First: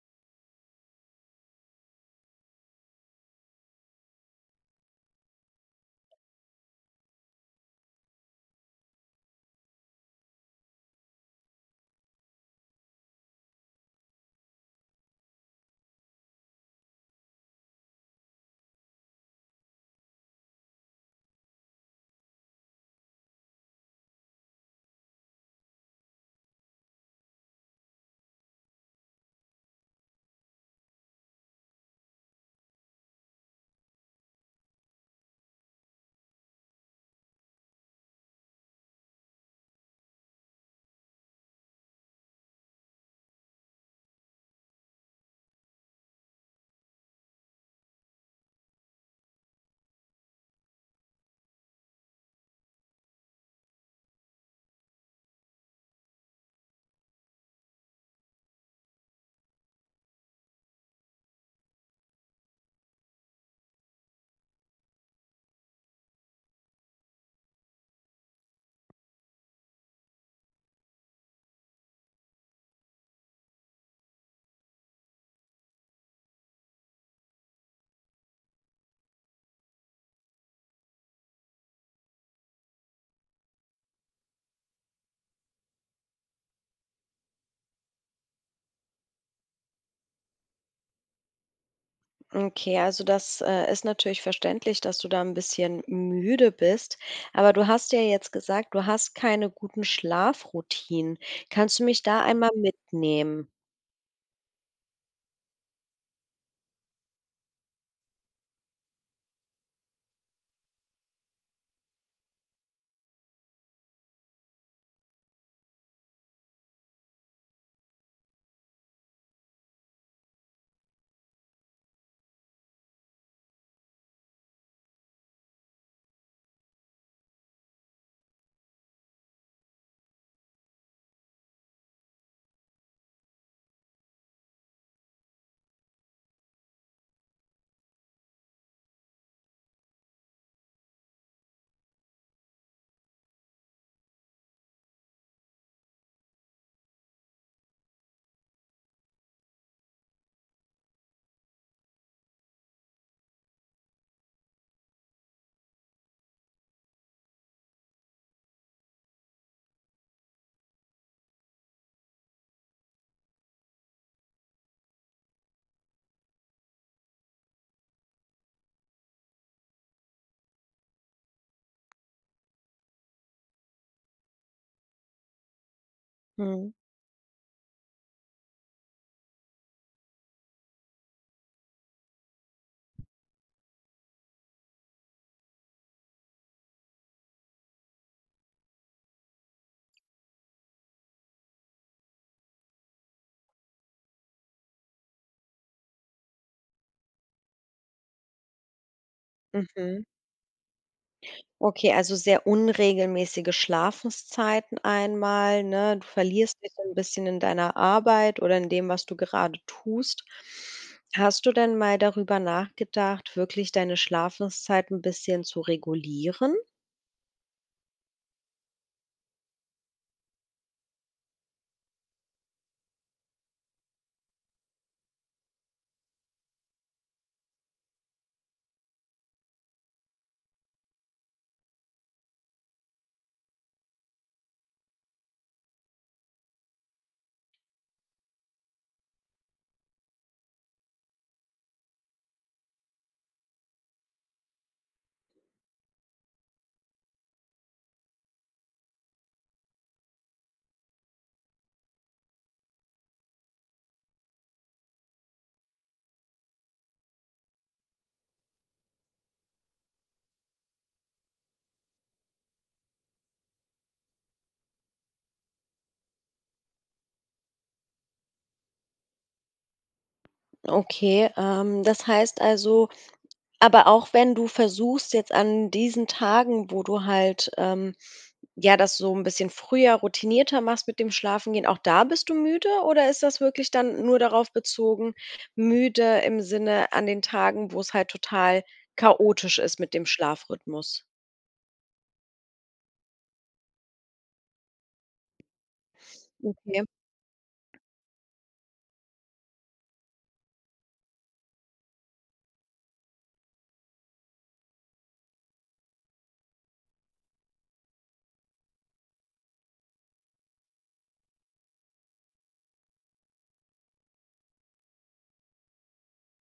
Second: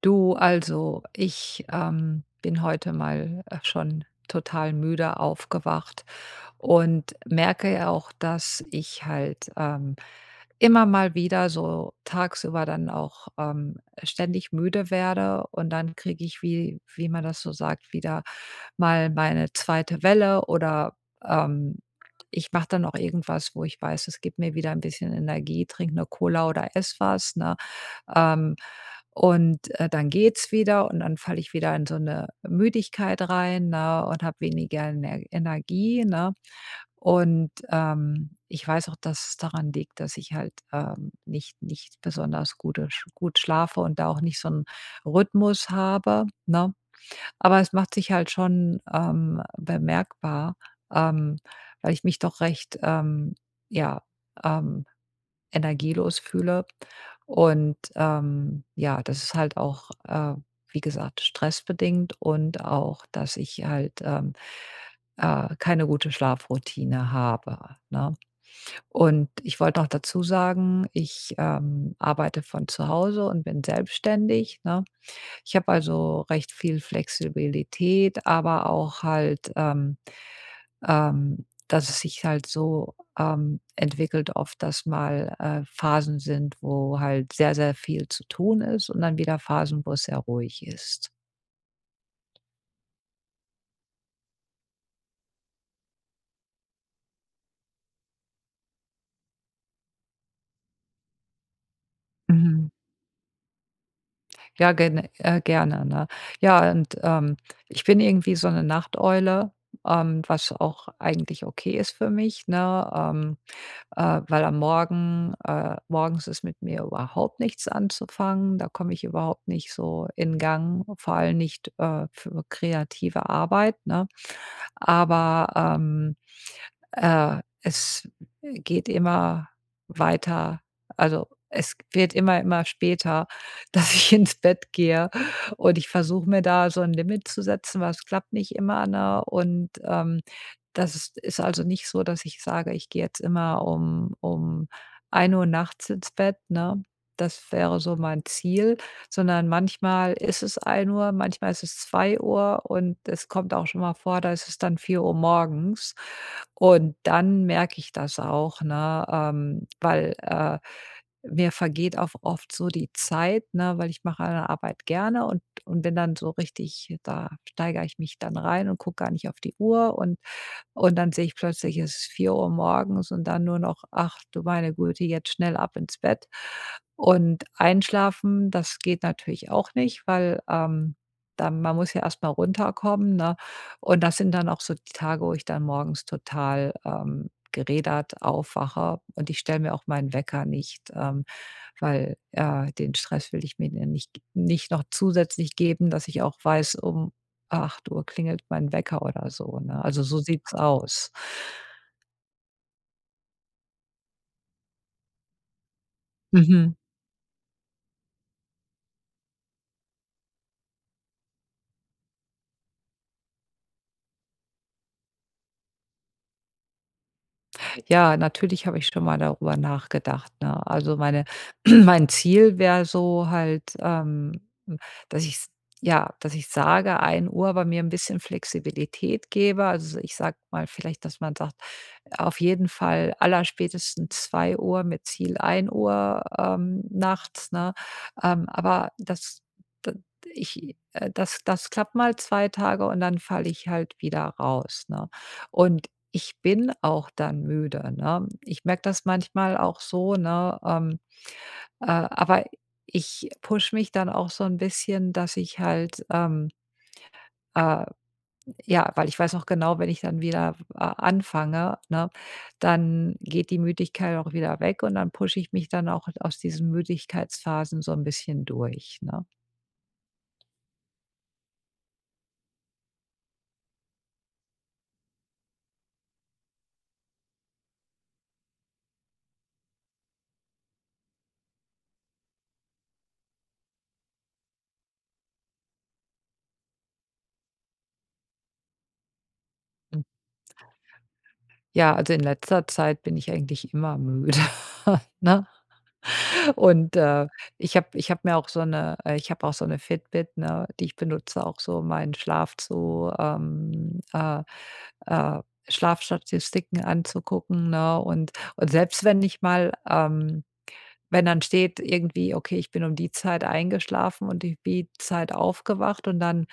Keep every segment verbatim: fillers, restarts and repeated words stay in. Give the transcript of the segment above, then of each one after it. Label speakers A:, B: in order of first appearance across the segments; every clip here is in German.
A: Du, also ich ähm, bin heute mal äh, schon total müde aufgewacht und merke ja auch, dass ich halt ähm, immer mal wieder so tagsüber dann auch ähm, ständig müde werde und dann kriege ich, wie, wie man das so sagt, wieder mal meine zweite Welle oder ähm, ich mache dann auch irgendwas, wo ich weiß, es gibt mir wieder ein bisschen Energie, trinke eine Cola oder ess was. Ne? Ähm, und, äh, dann geht's wieder und dann falle ich wieder in so eine Müdigkeit rein, ne, und habe weniger Ener Energie, ne? Und, ähm, ich weiß auch, dass es daran liegt, dass ich halt, ähm, nicht nicht besonders gute sch gut schlafe und da auch nicht so einen Rhythmus habe, ne? Aber es macht sich halt schon, ähm, bemerkbar, ähm, weil ich mich doch recht, ähm, ja, ähm energielos fühle. Und, ähm, ja, das ist halt auch, äh, wie gesagt, stressbedingt und auch, dass ich halt, ähm, äh, keine gute Schlafroutine habe, ne? Und ich wollte noch dazu sagen, ich, ähm, arbeite von zu Hause und bin selbstständig, ne? Ich habe also recht viel Flexibilität, aber auch halt, ähm ähm, dass es sich halt so, ähm, entwickelt oft, dass mal, äh, Phasen sind, wo halt sehr, sehr viel zu tun ist und dann wieder Phasen, wo es sehr ruhig ist.
B: Okay, also das äh, ist natürlich verständlich, dass du da ein bisschen müde bist, aber du hast ja jetzt gesagt, du hast keine guten Schlafroutinen. Kannst du mich da einmal
A: Mhm.
B: mitnehmen?
A: Ja, gen äh, gerne, ne? Ja, und, ähm, ich bin irgendwie so 'ne Nachteule, ähm, was auch eigentlich okay ist für mich, ne? Ähm äh, weil am Morgen äh, morgens ist mit mir überhaupt nichts anzufangen. Da komme ich überhaupt nicht so in Gang, vor allem nicht äh, für kreative Arbeit, ne? Aber, ähm äh, es geht immer weiter. Also, es wird immer, immer später, dass ich ins Bett gehe und ich versuche mir da so ein Limit zu setzen, aber es klappt nicht immer, ne? Und, ähm, das ist ist also nicht so, dass ich sage, ich gehe jetzt immer um um ein Uhr nachts ins Bett, ne? Das wäre so mein Ziel, sondern manchmal ist es ein Uhr, manchmal ist es zwei Uhr und es kommt auch schon mal vor, da ist es dann vier Uhr morgens. Und dann merke ich das auch, ne, ähm, weil, äh, mir vergeht auch oft so die Zeit, ne, weil ich mache eine Arbeit gerne und und bin dann so richtig da steigere ich mich dann rein und gucke gar nicht auf die Uhr und und dann sehe ich plötzlich, es ist vier Uhr morgens und dann nur noch: „Ach du meine Güte, jetzt schnell ab ins Bett."
B: Mhm,
A: Und einschlafen, das geht natürlich auch nicht, weil, ähm, dann man muss ja erstmal runterkommen, ne? Und das sind dann auch so die Tage, wo ich dann morgens total, ähm, gerädert aufwache und ich stelle mir auch meinen Wecker nicht, ähm, weil, äh, den Stress will ich mir ja nicht nicht noch zusätzlich geben, dass ich auch weiß, um acht Uhr klingelt mein Wecker oder so, ne? Also,
B: mhm.
A: so sieht's aus.
B: Okay, also sehr unregelmäßige Schlafenszeiten einmal, ne? Du verlierst dich
A: Mhm.
B: so 'n bisschen in deiner Arbeit oder in dem, was du gerade tust. Hast du denn mal darüber nachgedacht, wirklich deine Schlafenszeit ein bisschen zu regulieren?
A: Ja, natürlich habe ich schon mal darüber nachgedacht, ne? Also, meine mein Ziel wäre so halt, ähm, hm, dass ich ja, dass ich sage ein Uhr, aber mir ein bisschen Flexibilität gebe. Also, ich sage mal vielleicht, dass man sagt, auf jeden Fall allerspätestens zwei Uhr mit Ziel ein Uhr, ähm, nachts, ne? Ähm, aber das d ich äh, das das klappt mal zwei Tage und dann falle ich halt wieder raus, ne? Und ich bin auch dann müde, ne? Ich merke das manchmal auch so, ne, ähm, äh, aber ich pushe mich dann auch so ein bisschen, dass ich halt, ähm, äh ja, weil ich weiß noch genau, wenn ich dann wieder, äh, anfange, ne, dann geht die Müdigkeit auch wieder weg und dann pushe ich mich dann auch aus diesen Müdigkeitsphasen so ein bisschen durch, ne?
B: Okay, ähm, das heißt also, aber auch wenn du versuchst jetzt an diesen Tagen, wo du halt, ähm, ja, das so ein bisschen früher, routinierter machst mit dem Schlafengehen, auch da bist du müde oder ist das wirklich dann nur darauf bezogen, müde im Sinne an den Tagen, wo es halt total chaotisch ist mit dem Schlafrhythmus?
A: Ja, also in letzter Zeit bin ich eigentlich immer müde, ne?
B: Okay.
A: Und, äh, ich habe ich habe mir auch so eine äh, ich habe auch so eine Fitbit, ne, die ich benutze auch so, um meinen Schlaf zu ähm, äh, äh, Schlafstatistiken anzugucken, ne? Und und selbst wenn ich mal ähm, wenn dann steht irgendwie: „Okay, ich bin um die Zeit eingeschlafen und um die Zeit aufgewacht" und dann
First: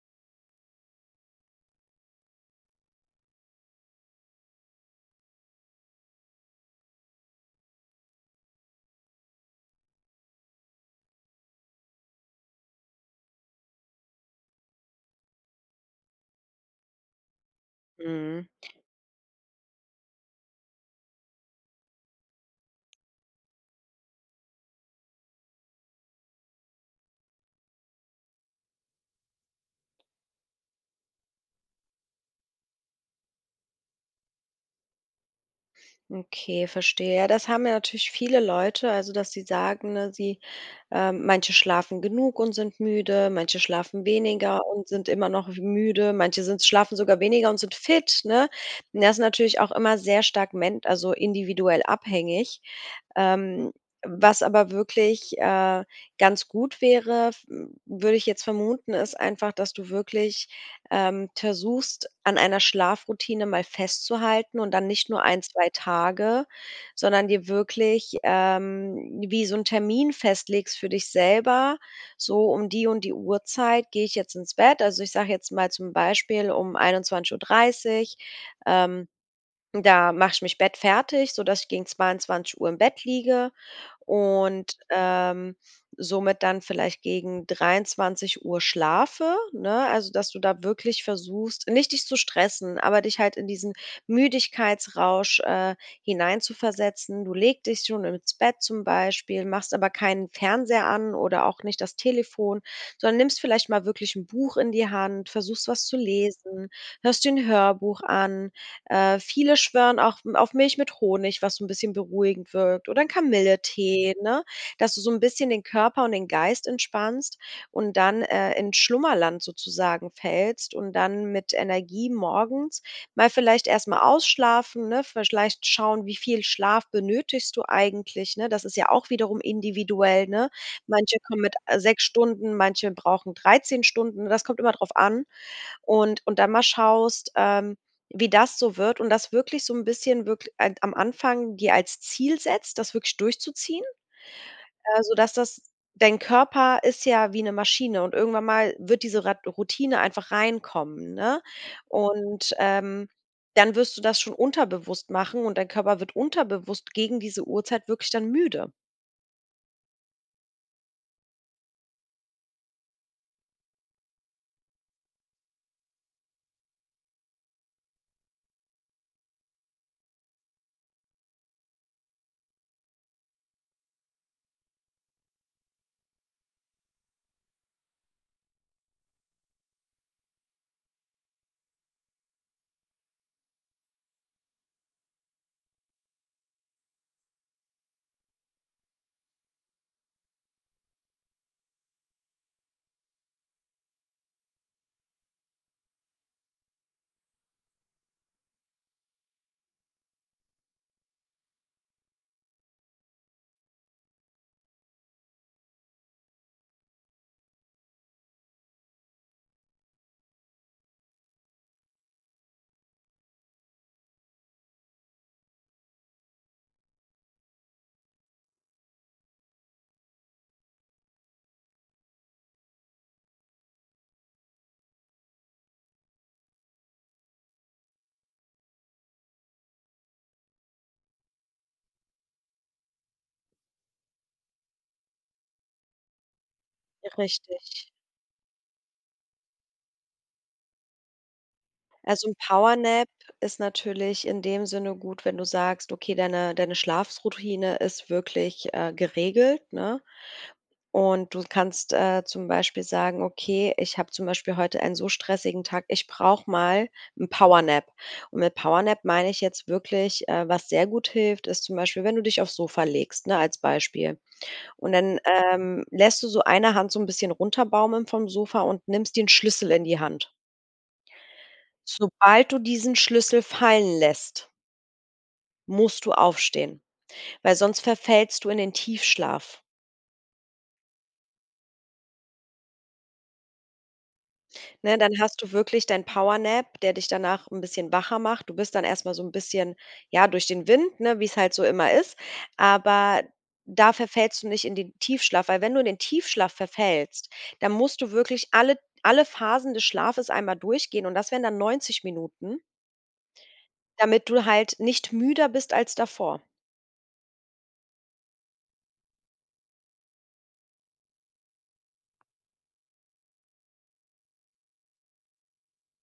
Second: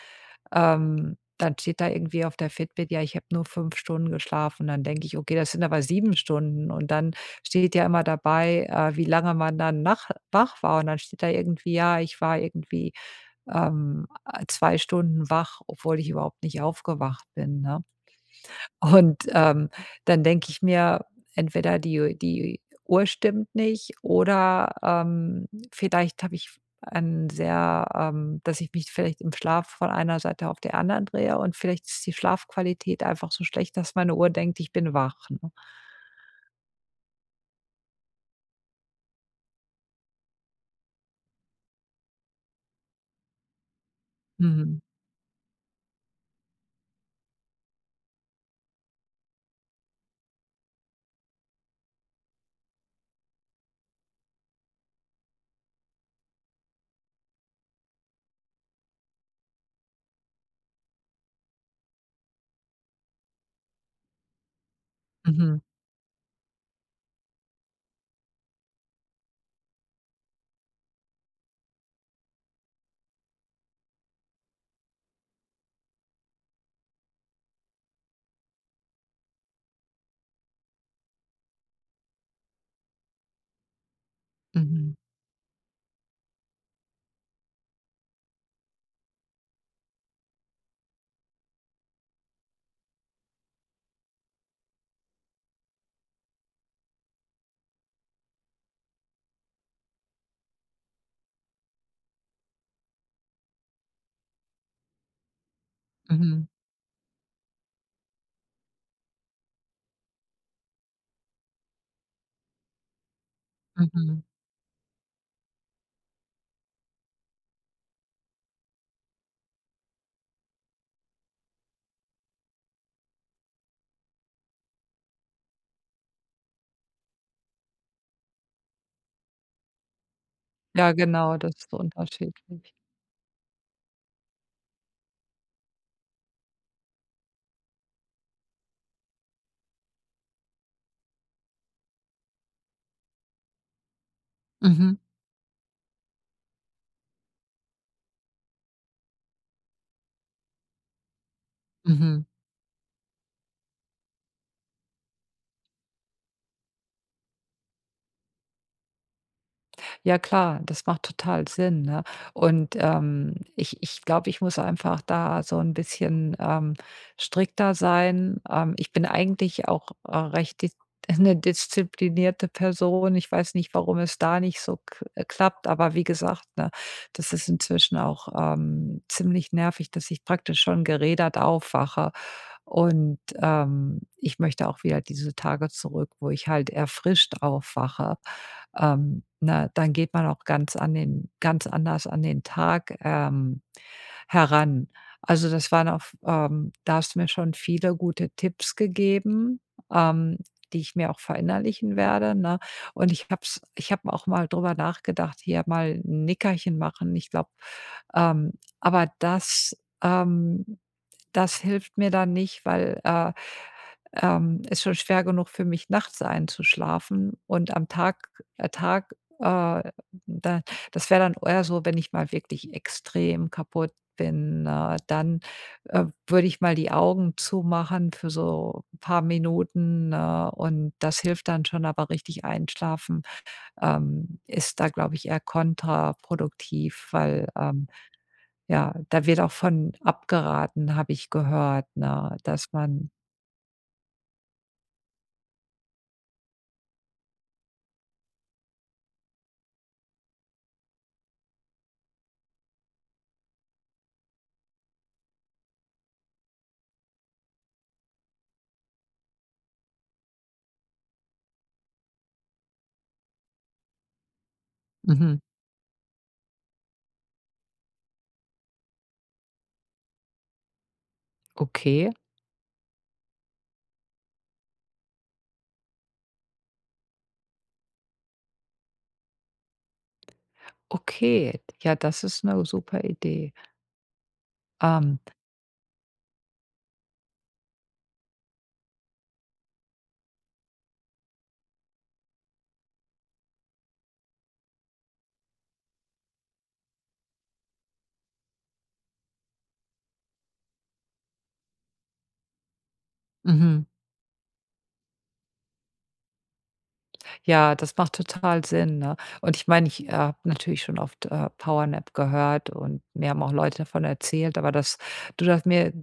A: ähm, dann steht da irgendwie auf der Fitbit, ja, ich habe nur fünf Stunden geschlafen. Dann denke ich: „Okay, das sind aber sieben Stunden." Und dann steht ja immer dabei, äh, wie lange man dann nach wach war. Und dann steht da irgendwie: „Ja, ich war irgendwie, ähm, äh, Stunden wach, obwohl ich überhaupt nicht aufgewacht bin", ne?
B: Mhm.
A: Und, ähm, dann denke ich mir, entweder die die Uhr stimmt nicht oder, ähm, vielleicht habe ich ein sehr, ähm dass ich mich vielleicht im Schlaf von einer Seite auf der anderen drehe und vielleicht ist die Schlafqualität einfach so schlecht, dass meine Uhr denkt, ich bin wach, ne?
B: Okay, verstehe. Ja, das haben ja natürlich viele Leute, also dass sie sagen, ne, sie ähm, manche schlafen genug und sind müde, manche schlafen weniger
A: Mhm.
B: und sind immer noch müde, manche sind schlafen sogar weniger und sind fit, ne? Und das ist natürlich auch immer sehr stark ment, also individuell abhängig. Ähm, was aber wirklich äh, ganz gut wäre, f- würde ich jetzt vermuten, ist einfach, dass du wirklich ähm, versuchst, an einer Schlafroutine mal festzuhalten und dann nicht nur ein
A: Mhm.
B: zwei Tage, sondern dir wirklich, ähm, wie so einen Termin festlegst für dich selber, so um die und die Uhrzeit gehe ich jetzt ins Bett. Also, ich sage jetzt mal zum Beispiel um einundzwanzig Uhr dreißig ähm da mache ich mich Bett fertig, sodass ich gegen zweiundzwanzig Uhr im Bett liege und,
A: Mhm.
B: ähm, somit dann vielleicht gegen dreiundzwanzig Uhr schlafe, ne? Also, dass du da wirklich versuchst, nicht dich zu stressen, aber dich halt in diesen Müdigkeitsrausch, äh, hineinzuversetzen. Du legst dich schon ins Bett zum Beispiel, machst aber keinen Fernseher an oder auch nicht das Telefon, sondern nimmst vielleicht mal wirklich ein Buch in die Hand, versuchst was zu
A: Mhm.
B: lesen, hörst dir 'n Hörbuch an. Äh, viele schwören auch m- auf Milch mit Honig, was so ein bisschen beruhigend wirkt oder 'n Kamilletee,
A: Mhm.
B: ne? Dass du so ein bisschen den Körper und den Geist entspannst und dann, äh, in Schlummerland sozusagen fällst und dann mit Energie morgens mal vielleicht erst mal ausschlafen, ne? Vielleicht schauen, wie viel Schlaf benötigst du eigentlich, ne? Das ist ja auch wiederum individuell, ne?
A: Ja,
B: Manche
A: genau,
B: kommen mit,
A: das ist so
B: äh, sechs Stunden,
A: unterschiedlich.
B: manche brauchen dreizehn Stunden. Das kommt immer drauf an. Und und dann mal schaust, ähm, wie das so wird und das wirklich so ein bisschen wirklich ein am Anfang dir als Ziel setzt, das wirklich durchzuziehen,
A: Mhm.
B: äh, sodass das dein Körper ist ja wie eine Maschine und irgendwann mal wird diese Rat Routine einfach reinkommen, ne?
A: Mhm.
B: Und, ähm, dann wirst du das schon unterbewusst machen und dein Körper wird unterbewusst gegen diese Uhrzeit wirklich dann müde.
A: Ja klar, das macht total Sinn, ne? Und, ähm, ich ich glaube, ich muss einfach da so ein bisschen, ähm, strikter sein. Ähm, ich bin eigentlich auch, äh, recht dis 'ne disziplinierte Person. Ich weiß nicht, warum es da nicht so k äh, klappt, aber wie gesagt, ne, das ist inzwischen auch, ähm, ziemlich nervig, dass ich praktisch schon gerädert aufwache. Und, ähm, ich möchte auch wieder diese Tage zurück, wo ich halt erfrischt aufwache. Ähm, ne, dann geht man auch ganz an den ganz anders an den Tag, ähm, heran. Also, das waren auch, ähm, da hast du mir schon viele gute Tipps gegeben, ähm, die ich mir auch verinnerlichen werde, ne? Und ich habe es ich habe auch mal drüber nachgedacht, hier mal 'n Nickerchen machen. Ich glaube, ähm aber das ähm, das hilft mir dann nicht, weil, äh ähm, ist schon schwer genug für mich, nachts einzuschlafen und am Tag äh, Tag, äh, da das wäre dann eher so, wenn ich mal wirklich extrem kaputt bin, äh, dann, äh, würde ich mal die Augen zumachen für so ein paar Minuten, äh, und das hilft dann schon, aber richtig einschlafen, ähm, ist da, glaube ich, eher kontraproduktiv, weil, ähm,
B: Richtig.
A: ja, da wird auch von abgeraten, habe ich gehört,
B: Also 'n
A: ne, dass
B: Powernap
A: man
B: ist natürlich in dem Sinne gut, wenn du sagst, okay, deine deine Schlafroutine ist wirklich, äh, geregelt, ne? Und du kannst, äh, zum Beispiel sagen: „Okay, ich habe zum Beispiel heute einen so stressigen Tag, ich brauche mal 'n Powernap.“ Und mit Powernap meine ich jetzt wirklich, äh was sehr gut hilft, ist zum Beispiel, wenn du dich aufs Sofa legst, ne, als Beispiel. Und dann,
A: mhm,
B: ähm, lässt du so eine Hand so ein bisschen runterbaumeln vom Sofa und nimmst den Schlüssel in die Hand.
A: okay.
B: Sobald du diesen Schlüssel fallen lässt, musst du aufstehen, weil sonst verfällst du in den Tiefschlaf.
A: Okay, ja, das ist eine super Idee.
B: Ne, dann
A: Ähm,
B: hast du wirklich dein Power Nap, der dich danach 'n bisschen wacher macht. Du bist dann erst mal so 'n bisschen, ja, durch den Wind, ne, wie's halt so immer ist, aber da verfällst du nicht in den Tiefschlaf, weil wenn du in den Tiefschlaf verfällst, dann musst du wirklich alle alle Phasen des Schlafes einmal durchgehen und das wären dann neunzig Minuten,
A: mhm,
B: damit du halt nicht müder bist als davor.
A: ja, das macht total Sinn, ne? Und ich meine, ich, äh, habe natürlich schon oft, äh, Power Nap gehört und mir haben auch Leute davon erzählt, aber dass du das mir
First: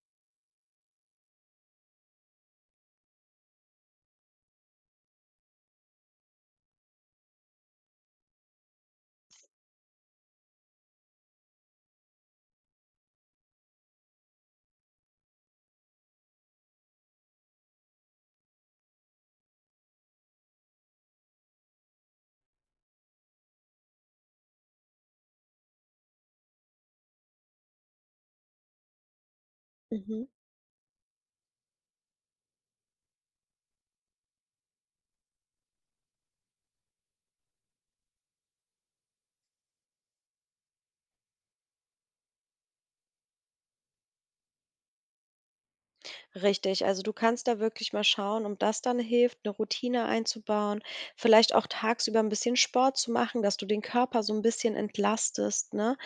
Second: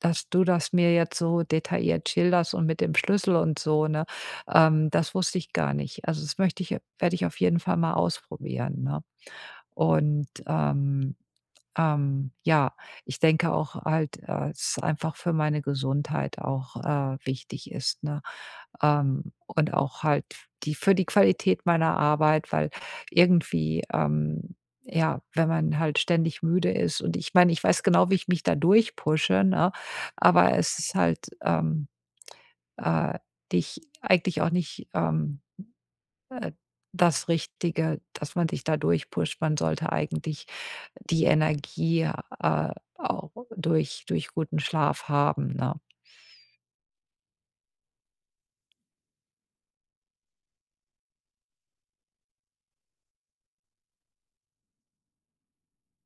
A: dass du das mir jetzt so detailliert schilderst und mit dem Schlüssel und so, ne, ähm, das wusste ich gar nicht. Also, das möchte ich werde ich auf jeden Fall mal ausprobieren, ne? Und, ähm Ähm, ja, ich denke auch halt, äh, es ist einfach für meine Gesundheit auch, äh, wichtig ist, ne? Ähm, und auch halt die für die Qualität meiner Arbeit, weil irgendwie, ähm, ja, wenn man halt ständig müde ist und ich meine, ich weiß genau, wie ich mich da durchpushe, ne?
B: Mhm.
A: Aber es ist halt, ähm, äh, dich eigentlich auch nicht, ähm äh, das Richtige, dass man sich da durchpusht. Man sollte eigentlich die Energie, äh, auch durch durch guten Schlaf haben, ne?
B: Richtig, also du kannst da wirklich mal schauen, ob das dann hilft, eine Routine einzubauen, vielleicht auch tagsüber ein bisschen Sport zu machen, dass du den Körper so ein bisschen entlastest, ne?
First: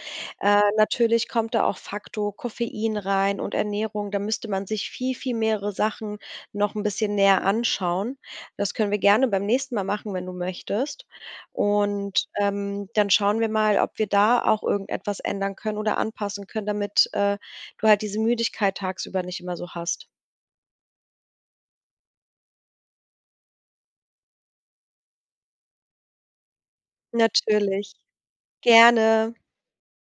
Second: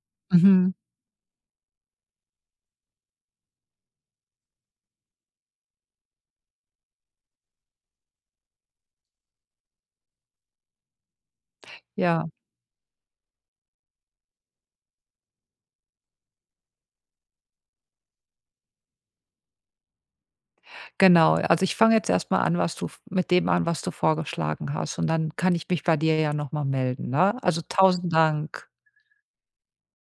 B: Äh,
A: Mhm.
B: natürlich kommt da auch Faktor Koffein rein und Ernährung. Da müsste man sich viel, viel mehrere Sachen noch ein bisschen näher anschauen. Das können wir gerne beim nächsten Mal machen, wenn du möchtest. Und,
A: Ja,
B: ähm, dann schauen wir mal, ob wir da auch irgendetwas ändern können oder anpassen können, damit, äh, du halt diese Müdigkeit tagsüber nicht immer so hast.
A: genau. Also, ich fange jetzt erstmal an, was du v mit dem an, was du vorgeschlagen hast und dann kann ich mich bei dir ja noch mal melden, ne? Also,
B: Natürlich,
A: tausend Dank.
B: gerne.